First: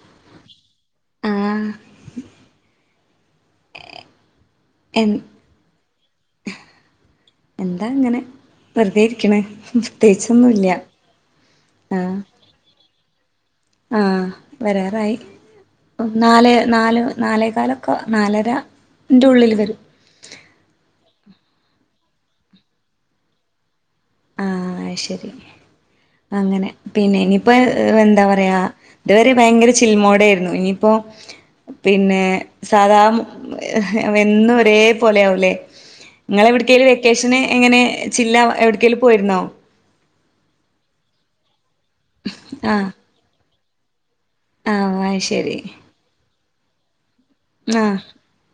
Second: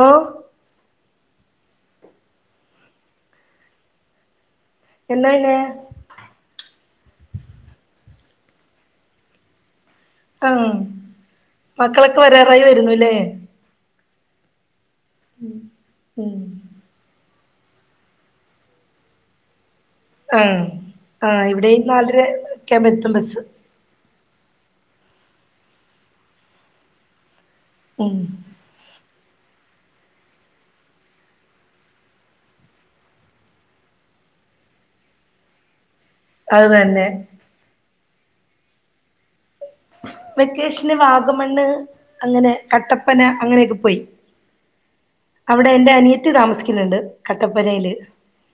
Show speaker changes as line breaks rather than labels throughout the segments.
ഓ
ആ എ
എന്നാ പി
എന്താ ഇങ്ങനെ വെറുതെ ഇരിക്ക്ണ്
ആഹ്
പ്രത്യേകിച്ചൊന്നുല്ല ആ
മക്കളൊക്കെ വരാറായി വരുന്നുല്ലേ
ആ വരാറായി
ഉം
നാലെ നാലെ നാല് ക്കാലൊക്കെ നാലര ന്റുള്ളിൽ വരും
ആ ആ ഇവിടെയും നാലര ഒക്കെ ആമ്പോ എത്തും ബസ്
ആ ശരി അങ്ങനെ പിന്നെ ഇനി ഇപ്പ
ഉം
എന്താ പറയാ ഇതുവരെ ഭയങ്കര ചിൽമോടെ ആയിരുന്നു ഇനിയിപ്പോ പിന്നെ സാദാ എന്നും ഒരേ പോലെ ആകൂലേ നിങ്ങള
അത്
എവിടക്കും
തന്നെ
വെക്കേഷന് എങ്ങനെ ചില്ല എവിടക്കെലും പോയിര്ന്നോ
വെക്കേഷന് വാഗമണ്ണ് അങ്ങനെ
ആഹ്
കട്ടപ്പന അങ്ങനെയൊക്കെ പൊയി
ആഹ് ശെരി
താമസിക്കുന്നുണ്ട് കട്ടപ്പനയില്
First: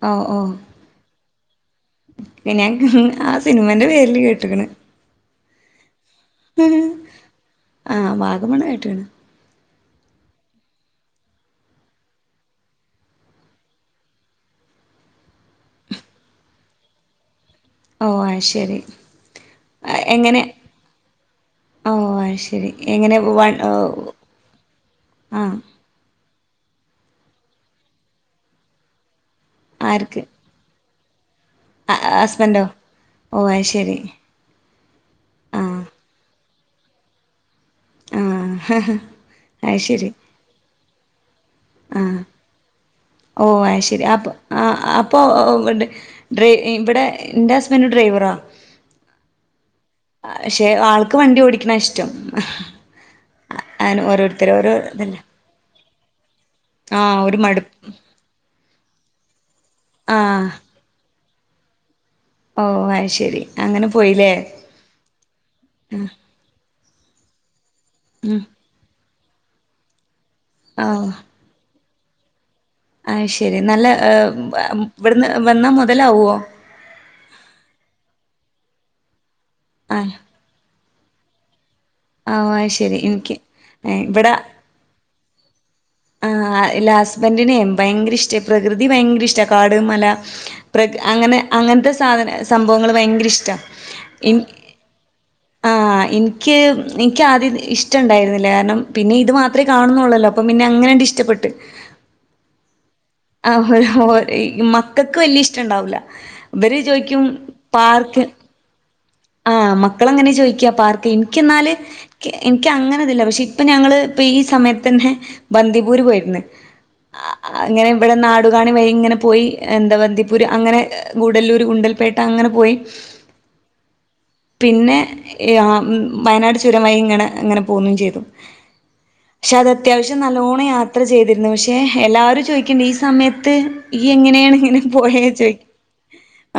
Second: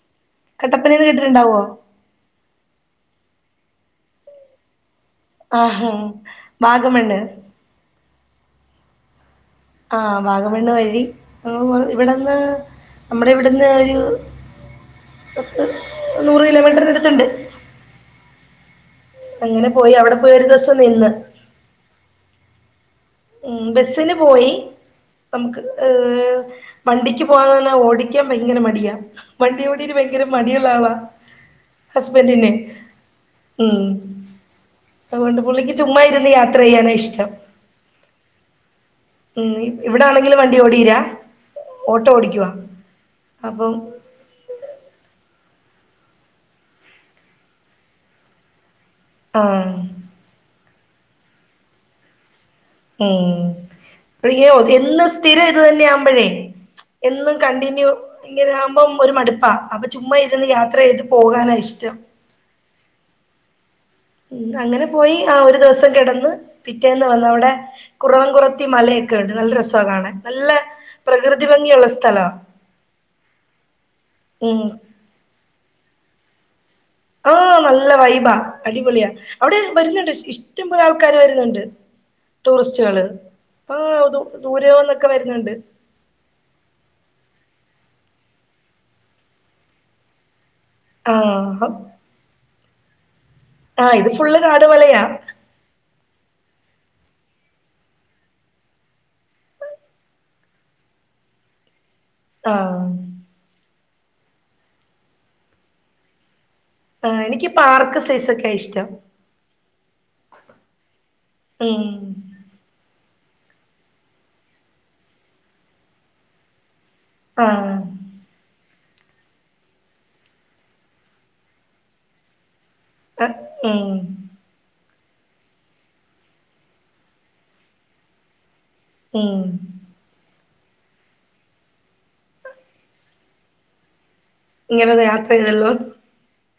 ഓ ഓ
കട്ടപ്പനെന്ന് കേട്ട- ഉണ്ടാവോ
ഞാൻ ആ സിനിമേന്റെ പേരില് കേട്ട്ക്ക്ണ്
ആഹാ
ആഹ് വാഗമണ്ണ് കെട്ടിക്ക്ണ്
ആഹ് വാഗമണ്ണ് വഴി ഇവിട്ന്ന് നമ്മടെ ഇവിടുന്ന് ഒരു പത്ത് നൂറ് കിലോമീറ്ററിടുത്തുണ്ട്
ഓ അയ്ശരി
പോയി അവിടെ പോയി
എങ്ങനെ
ഒരു ദിവസം നിന്ന്
ഓ അയ്ശരി
ഉം ബസിന് പോയി
ആഹ്
നമുക്ക് ഏ വണ്ടിക്ക് പോകന്ന്ന്നാ ഓടിക്കാൻ ഭയങ്കര മടിയാ വണ്ടിയോഡീര്
ആർക്ക്
ഭയങ്കര മടിയുള്ള ആളാ ഹസ്ബൻഡന്
ഹസ്ബൻഡോ ഓ അത്
ഉം
ശരി
അതുകൊണ്ട് പുള്ളിക്ക്
ആഹ്
ചുമ്മ ഇരുന്ന്‌ യാത്ര യാത്ര ചെയ്യാനാ ഇഷ്ടം
ആ
ഉം ഇവിടാണെങ്കിലും വണ്ടി ഓടീലാ ഓട്ടോ
ആഹ്
ഓടിക്കവാ
ഓ ശരി അപ്പ അപ്പൊ ഇവിടെ എന്റെ ഹസ്ബൻഡ് ഡ്രൈവറാ
ആഹ്
പക്ഷെ ആൾക്ക് വണ്ടി ഓടിക്കണ ഇഷ്ടം
ഉം
അങ്ങനെ ഓരോരുത്തര് ഓരോ
എന്നും
ഇതല്ലേ
സ്ഥിരം ഇത് തന്നെയ ആവുമ്പോഴേ
ആഹ്
എന്നും
ഒരു മടു
കണ്ടിന്യൂ ഇങ്ങനെ ആകുമ്പോം ഒരു മടു- അ അപ്പ ചുമ്മാ ഇരുന്ന്
ആഹ്
യാത്ര ചെയ്തു പോകാനാ ഇഷ്ടം
ഓ അയ്ശരി
ഉം അങ്ങനെ പോയി ആ ഒരു ദിവസം കെടന്ന് പിറ്റേന്ന് വന്ന്‌ അവിടെ കുറവൻ
ഉം
കുറത്തി മല ണ്ട് നല്ല രസാ കാണാൻ നല്ല പ്രകൃതി ഭംഗിയുള്ള സ്ഥലോ
അയ്ശരി നല്ല ഇവിടുന്ന് വന്നാ മൊതലാവോ
ഓ നല്ല വൈബാ അടിപൊളിയാ അവിടെ വരുന്നുണ്ട്
ആഹ്
ഇഷ്ടം കുറേ ആൾക്കാാര് വരുന്നുണ്ട്
ഓ അത് ശരി
ടൂറിസ്റ്റുകള്
എനിക്ക്
അപ്പ
ഇവിടെ
ദൂരംന്നൊക്കെ വരുന്നുണ്ട്
ആഹ് എല്ല ഹസ്ബന്റിനെ യഭയങ്കര ഇഷ്ടാ പ്രകൃതി ഭയങ്കര ഇഷ്ടാ കാട് മല പ്രകൃ അങ്ങനെ
ആഹ്
അങ്ങനത്തെ സാധന സംഭവങ്ങൾ ഭയങ്കര ഇഷ്
ആ ഇത് ഫുള്ള് കാടും മലയാ
ഇൻക്ക് ഇൻക്ക് ആദ്യം ഇഷ്ടംണ്ടായിരുന്നില്ല കാരണം പിന്നെ ഇത് മാത്രേ കാണുന്നുള്ളല്ലോ അ പിന്നെ അങ്ങനെണ്ട് ഇഷ്ടപ്പെട്ട്
ആ
ആ മക്കൾക്ക് വല്യ ഇഷ്ടണ്ടാവൂല ഇവര്
ആ
ചോയ്ക്കും
എനിക്ക് പാർക്ക് സൈസൊക്കെ ഇഷ്ടം
ആ മക്കളങ്ങനെ ചോയ്ക്ക പാർ ഇൻക്ക്‌ന്നാല്
ഉം
ഇൻക്ക്ങ്ങനെ കാണില്ല പക്ഷെ ഇപ്പൊ ഞങ്ങള് ഇപ്പ ഈ സമയത്തെന്നെ ബന്ദിപൂര് പോയിര്ന്ന്‌
ആഹ്
അങ്ങനെ ഇവിടെ നാടുകാണി വഴി ങ്ങനെ പോയി എന്താ ബന്ദിപ്പൂര് അങ്ങനെ ഗൂഡല്ലൂർ ഗുണ്ടൽപേട്ട അങ്ങനെ പോയി
ആ മ്
പിന്നെ വയനാട് ചുരംവഴിങ്ങനെ ഇങ്ങനെ പോന്നും ചെയ്തു
ഉം
പക്ഷെ അത് അത്യാവശ്യം നല്ലോണം നല്ലോണം യാത്ര ചെയ്തിരുന്നു പക്ഷേ എല്ലാവരും ചോയ്ക്കീണ്ട് ഈ സമയത്ത് [inaudible] എങ്ങനെയാണ് ഇങ്ങനെ
ഇങ്ങനൊരു യാത്ര
പോയെന്ന്
ചെയ്തല്ലോ
ചോയ്ക്കും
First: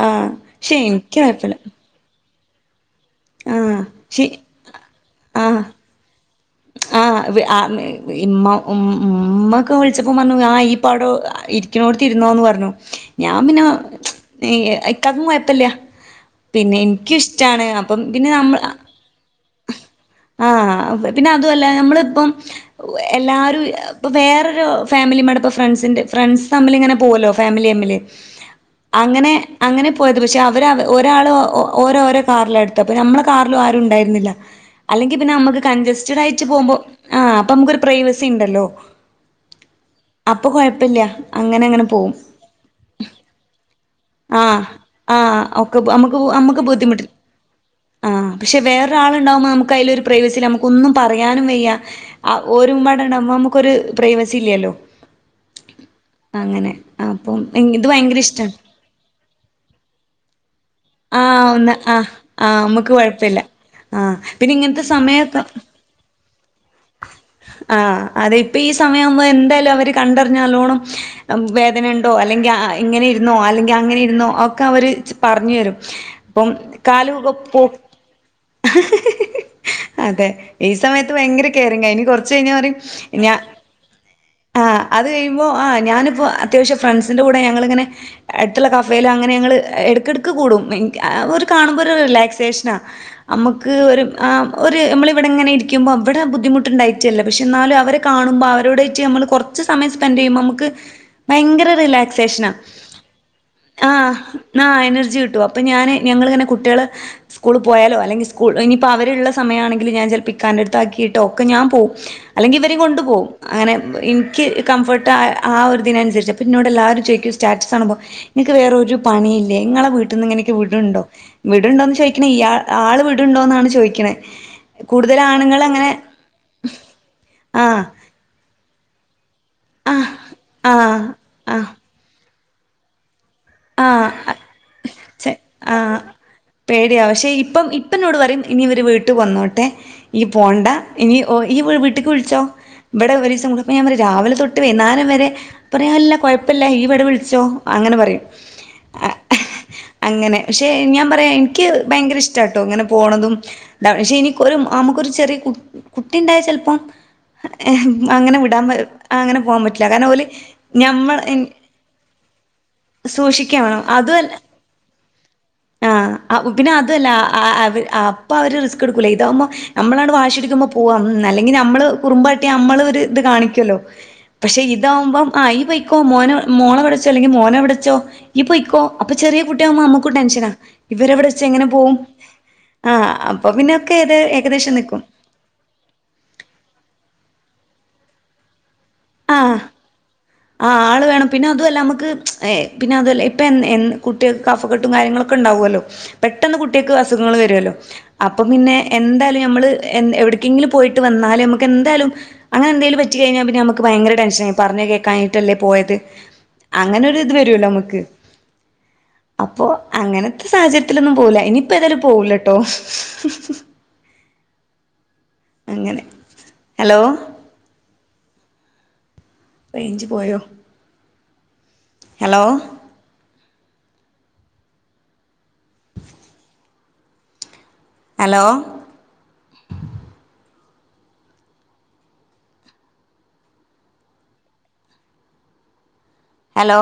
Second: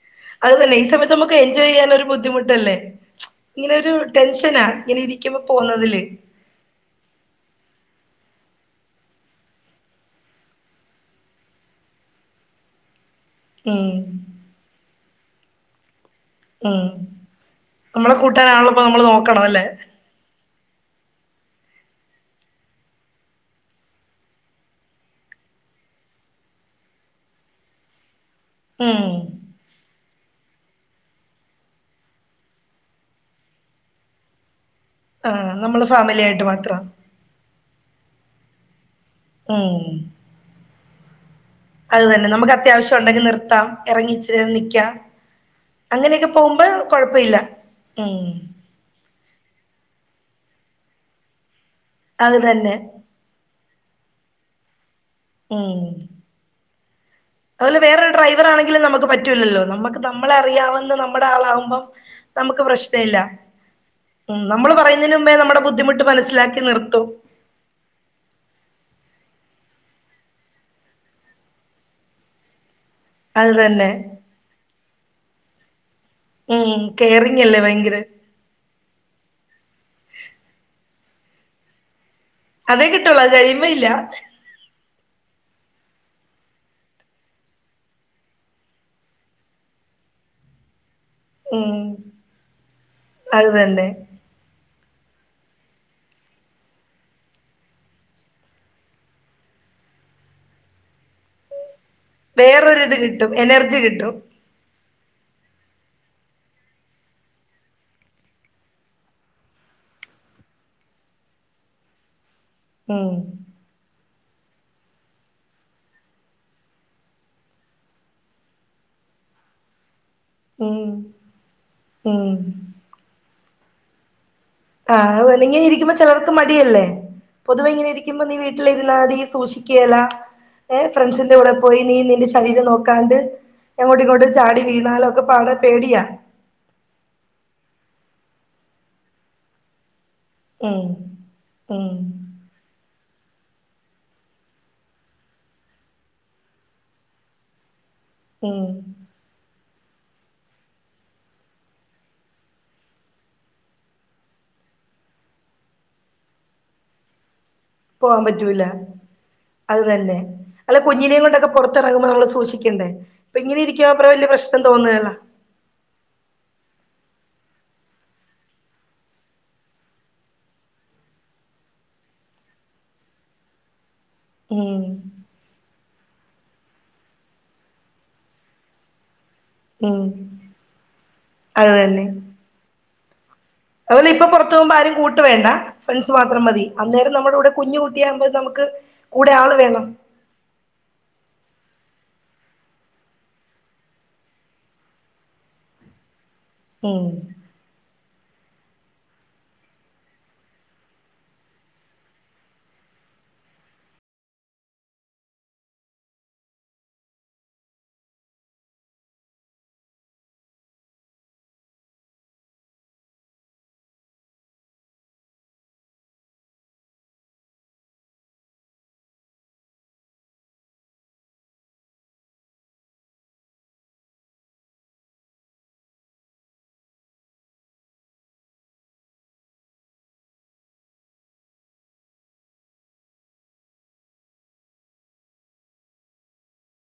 ആഹ ശെ ഇൻക്ക് കുഴപ്പല്ല്യ
ട്ടല്ലെ ഇങ്ങനെരു ടെൻഷനാ ഇങ്ങനെ ഇരിക്കുമ്പോ പോന്നതില്
ആ ഉമ്മ ഉ ഉമ്മക്കെ വിളിച്ചപ്പോം വന്നു ആ ഇപൗടെ ഇരിക്ക്‌ണോട്ത്തി രുന്നോന്ന് പർഞ്ഞു ഞാൻ പിന്നെ
ഉം
ഇക്കാക്കും കൊയ്പ്പല്ല്യ
ഉം നമ്മളെ കൂട്ടാനാണല്ലപ്പൊ നമ്മള് നോക്കണത് അല്ലേ
ആ പിന്നെ അതുമല്ല നമ്മളിപ്പം എല്ലാവരും ഇപ്പ വേറൊരു ഫാമിലിടൊപ്പം ഫ്രണ്ട്സി്റെ ഫ്രണ്ട്സ് തമ്മിൽങ്ങനെ പോകല്ലോ ഫാമിലി തമ്മില്
ഉം
അങ്ങനെ അങ്ങനെ- പോയത് പക്ഷെ അവര് ഒരാൾ ഓരോരോ കാറില എടുത്തത്. അപ്പ നമ്മെ കാറിലും ആരും ഉണ്ടായിരുന്നില്ല അല്ലെങ്കിൽ പിന്നെ
ആഹ്
നമക്ക്
നമ്മള് ഫാമിലി ആയിട്ട്
കഞ്ചസ്റ്റ്
മാത്രം
[unintelligible] പ്രൈവസി ഉണ്ടല്ലോ
[inaudible]
കുഴപ്പല്ല അങ്ങനെ അങ്ങനെ
അത്
പോവും
തന്നെ നമുക്ക് അത്യാവശ്യം ഉണ്ടെങ്കി നിർത്താം എറങ്ങി ഇച്ചിരി
ആ
നേരം നിക്കാം
ആ ഒക്കെമുക്ക്
അങ്ങനെയൊക്കെ
നമ്മുക്ക്
പോകുമ്പോ
ബുദ്ധിമുട്ട്
കൊഴപ്പ ഇല്ല
ആ്
ഉം
പക്ഷെ വേറൊരാളുണ്ടാവുമ്പോൾ നമുക്ക് അതിലരു പ്രൈവസി നമുക്ക്- ഒന്നും പറയാനും വയ്യ ആ
അത്
ഒരു
തന്നെ
ഉമ്മെടെ നമക്കൊരു ഒരു പ്രൈവസി ഇല്ലല്ലോ?
ഓ
അങ്ങനെ അപ്പം
അതുല്യ
ഇത്
വേൊരു
ഭയങ്കര
ഡ്രൈവർ
ഇഷ്ടാണ്
ആണെങ്കിലും നമുക്ക് പറ്റൂില്ലല്ലോ നമുക്ക് നമ്മളെ അറിയാവ നമ്മടെ
ആഹ് ഒന്ന്
ആളാകുമ്പോ
ആഹ്
നമുക്ക്
ആഹ്
പ്രശ്നല്ല
കൊഴപ്പില്ല ആഹ് പിന്നെ
നമ്മൾ
ഇങ്ങനത്തെ
പറയുന്നതിനു
സമയൊക്കെ
മുൻപേ ബുദ്ധിമുട്ട്- മനസ്സിലാക്കി നിർത്തും
ആ അതെ ഇപ്പൊ ഈ സ- സമയാവുമ്പെന്തായാലും അവര് കണ്ടറിഞ്ഞ് നല്ലോണം വേദന ഉണ്ടോ അല്ലെങ്കിൽ അ ഇങ്ങനെ ഇരുന്നോ
അത്
അല്ലെങ്കിൽ
തന്നെ
അങ്ങനെ ഇരുന്നോ ഒക്കെ അവര് പറഞ് തരും ഇപ്പം
ഉം
കാലുക
കെയറിങ് അല്ലേ
പൊ
ഭയങ്കര
അതെ ഈ സമയത്ത് പ്പം ഭയങ്കര കെ കെയറിങ്ങാ ഇനി കുറച്ച്
അതെ കിട്ടളൂ അത്കഴിയുമ്പോ ഇല്ല
ആഹ് അത് കഴിയുമ്പോൾ ആ ഞാനിപ്പോൾ അത്യാവശ്യം ഫ്രണ്ട്സിൻ്റെ കൂടെ ഞങ്ങളിങ്ങനെ അടുത്തുള്ള കഫയിലോ അങ്ങനെ ഞങ്ങൾ എട്ക്കെട്ക്ക് കൂടും ഒരു
ഉം
കാണുമ്പോൾ ഒരു റിലാക്സേഷനാണ്
അത്
നമ്മക്ക്
തന്നെ
ഒരു ആ- ഒരു നമ്മള ഇവിടെ ഇങ്ങന ഇരിക്കുമ്പോൾവിടെ ഇവിടെ ബു ബുദ്ധിമുട്ടണ്ടായിട്ടല്ല പക്ഷെ എന്നാലും അവരെ കാണുമ്പോൾ അവരോടേറ്റ് നമ്മൾ കുറച്ച് സമയ സ്പെന്റ് ചെയ്യുമ്പോ നമക്ക് ഭയങ്കര റില
വേറൊരു ഇത് കിട്ടും എനർജി കിട്ടും
ജി കിട്ടും അപ്പോ ഞാന് ഞങ്ങൾങ്ങനെ കുട്ടികള് സ്കൂൾ പോയാലോ അല്ലെങ്കിൽ സ്കൂ ഇനിപ്പോ അവരെ ഉള്ള സമയമാണെങ്കിൽ ഞൻ ചിലപ്പോൾ ഇക്കാന്റെ അട്ത്ത് ആക്കിട്ട് ട്ടോക്കെ ഞാൻ പോവും അല്ലെങ്കിൽ ഇവരെ കൊണ്ടു
ഉം
പോകും അങ്ങനെ എനിക്ക് കംഫർട്ട് ആ ഒരു ദിനം അനുസരിച്ച് അപ്പോം എന്നന്നോട് എല്ലാവും ചോദിക്കും സ്റ്റാറ്റസ് ആണുമ്പോൾ എനിക്ക് വേറൊരു പണിയില്ല നിങ്ങളെ വീ ഇങ്ങനെയൊക്കെ
ഉം
വിട്ണ്ടോ വിട്ണ്ടോന്ന് ചോദിക്ക്ണ
ഉം
ആൾ വിടുണ്ടോന്നാ ന്ന് ചോയ്ക്ക്ണെ
ആഹ് വ് നിങ്ങനെ ഇരിക്കുമ്പോ ചെലൊവർക്ക് മടിയല്ലേ പൊതുവെ
ആഹ്
ഇങ്ങനെ ഇരിക്കുമ്പോ നീ വീട്ടിലിരുന്നാതി സോഷി കേരളാ
ആഹ്
ഏ
ആഹ്
ഫ്രണ്ട്സിന്റെ കൂടെ
ആഹ്
പോയി നീ നിന്റെ ശരീരം നോക്കാണ്ട് എങ്ങോട്ട് ഇങ്ങോട്ട്
ആഹ്
ചാടി വീണാലും ഒക്കെ
ചെ
പാടേ
ആഹ്
പേടിയാ
ഇപ്പെന്നോട് പറയും ഇനി ഇവര് വീട്ടിൽ വന്നോട്ടെ ഇനി പോണ്ട
ഉം
ഇനി ഓ ഈ
ഉം
വീട്ടിക്ക് വിളിച്ചോ ഇവിടെ ഒരു ദിവസം അപ്പം ഞാൻ പറയും രാവിലെ തൊട്ട് വൈന്നാരം വരെ പറയും അല്ല കുഴപ്പല്ല നീ ഇവിടെ വിളിച്ചോ അങ്ങനെ പറയും
ഉം
അങ്ങനെ പക്ഷെ ഞാൻ പറയാ എനിക്ക് ഭയങ്കര ഇഷ്ടാട്ടോ ഇങ്ങനെ പോണതും എ പക്ഷെ എനിക്ക് ഒരു നമുക്കൊരു ചെറിയ കു കുട്ടി ഉണ്ടായ ചെലപ്പം
പോവാൻ
അങ്ങനെ വിടാൻ
പറ്റൂല
അങ്ങനെ പോകാൻ
അത്
പറ്റില്ല കാരണം
തന്നെ
ഓല്
അല്ല
ഞമ്മ
കുഞ്ഞിനെയും കൊണ്ടൊക്കെ പുറത്തിറങ്ങുമ്പോ നമ്മള് സൂക്ഷിക്കണ്ടേ ഇപ്പൊ ഇങ്ങനെ
സൂക്ഷിക്കണം
ഇരിക്കുമ്പോ അത്ര വലിയ
അതുവല്ല
പ്രശ്നം തോന്നുകേല
ആ പിന്നെ അതുവല്ല അ അത് അപ്പൊ അവര് റിസ്ക് എടുക്കൂല്ല ഇതാവുമ്പോ നമ്മള് വാശിയെടുക്കുമ്പോ പോവാ അല്ലെങ്കി നമ്മള് കുറുമ്പ്കാട്ടിയാ നമ്മള് ഒരു ഇത് കാണിക്കല്ലോ പക്ഷെ
ഉം
ഇതാവുമ്പം ആ ഈ പൊ ക്കു മോനെ മോളെ വിളിച്ചോ അല്ലേ മോനെ വിടെ ച്ചോ ഈ പൊയ്ക്കോ അപ്പൊ ചെറിയ കുട്ടിയാകുമ്പോ
ഉം
നമ്മുക്കും ടെൻഷനാ ഇവരെവിടെ വെച്ച് എങ്ങനെ പോകും ആഹ് പിന്നെ ഒക്കെ
അതുവല്ല
ഏത്
ഇപ്പൊ പുറത്തു
ഏകദേശം
പോവുമ്പോ ആരും
നിക്കും.
കൂട്ട് വേണ്ട ഫ്രണ്ട്സ് മാത്രം മതി അന്നേരം നമ്മടെ കൂടെ കുഞ്ഞ് കുട്ടിയാകുമ്പോൾ ഇത് നമുക്ക് കൂടെ ആള് വേണം
ആഹ് ആള് വേണം പിന്നെ അതുമല്ല നമ്മുക്ക് ഏ പിന്നെ അതുവല്ല ഇപ്പൊ എ എന്ന് കുട്ടികൾക്ക് കഫ കെട്ടും കാര്യങ്ങളൊക്കെ ഉണ്ടാവുവല്ലോ പെട്ടെന്ന് കുട്ടിയേക്ക്
ഉം
അസുഖങ്ങള് വരുവല്ലോ അപ്പം പിന്നെ എന്തായാലും നമ്മള് എവിട്ക്കെങ്കിലും പോയിട്ട് വന്നാലും നമുക്ക് എന്തായാലും അങ്ങനെ എന്തേലും പറ്റി കഴിഞ്ഞാൽ പിന്നെ നമുക്ക് ഭയങ്കര ടെൻഷനായി പറഞ്ഞ കേ കഴിഞ്ഞിട്ടല്ലേ പോയത് അങ്ങനൊരു ഇത് വരൂല്ലോ നമ്മക്ക് അപ്പൊ അങ്ങനത്തെ സാഹചര്യത്തിലൊന്നും പോവില്ല ഇനിയിപ്പോ എതായാലും പോവില്ല കേട്ടോ അങ്ങനെ ഹലോ റേഞ്ച് പോയോ ഹലോ ഹലോ ഹലോ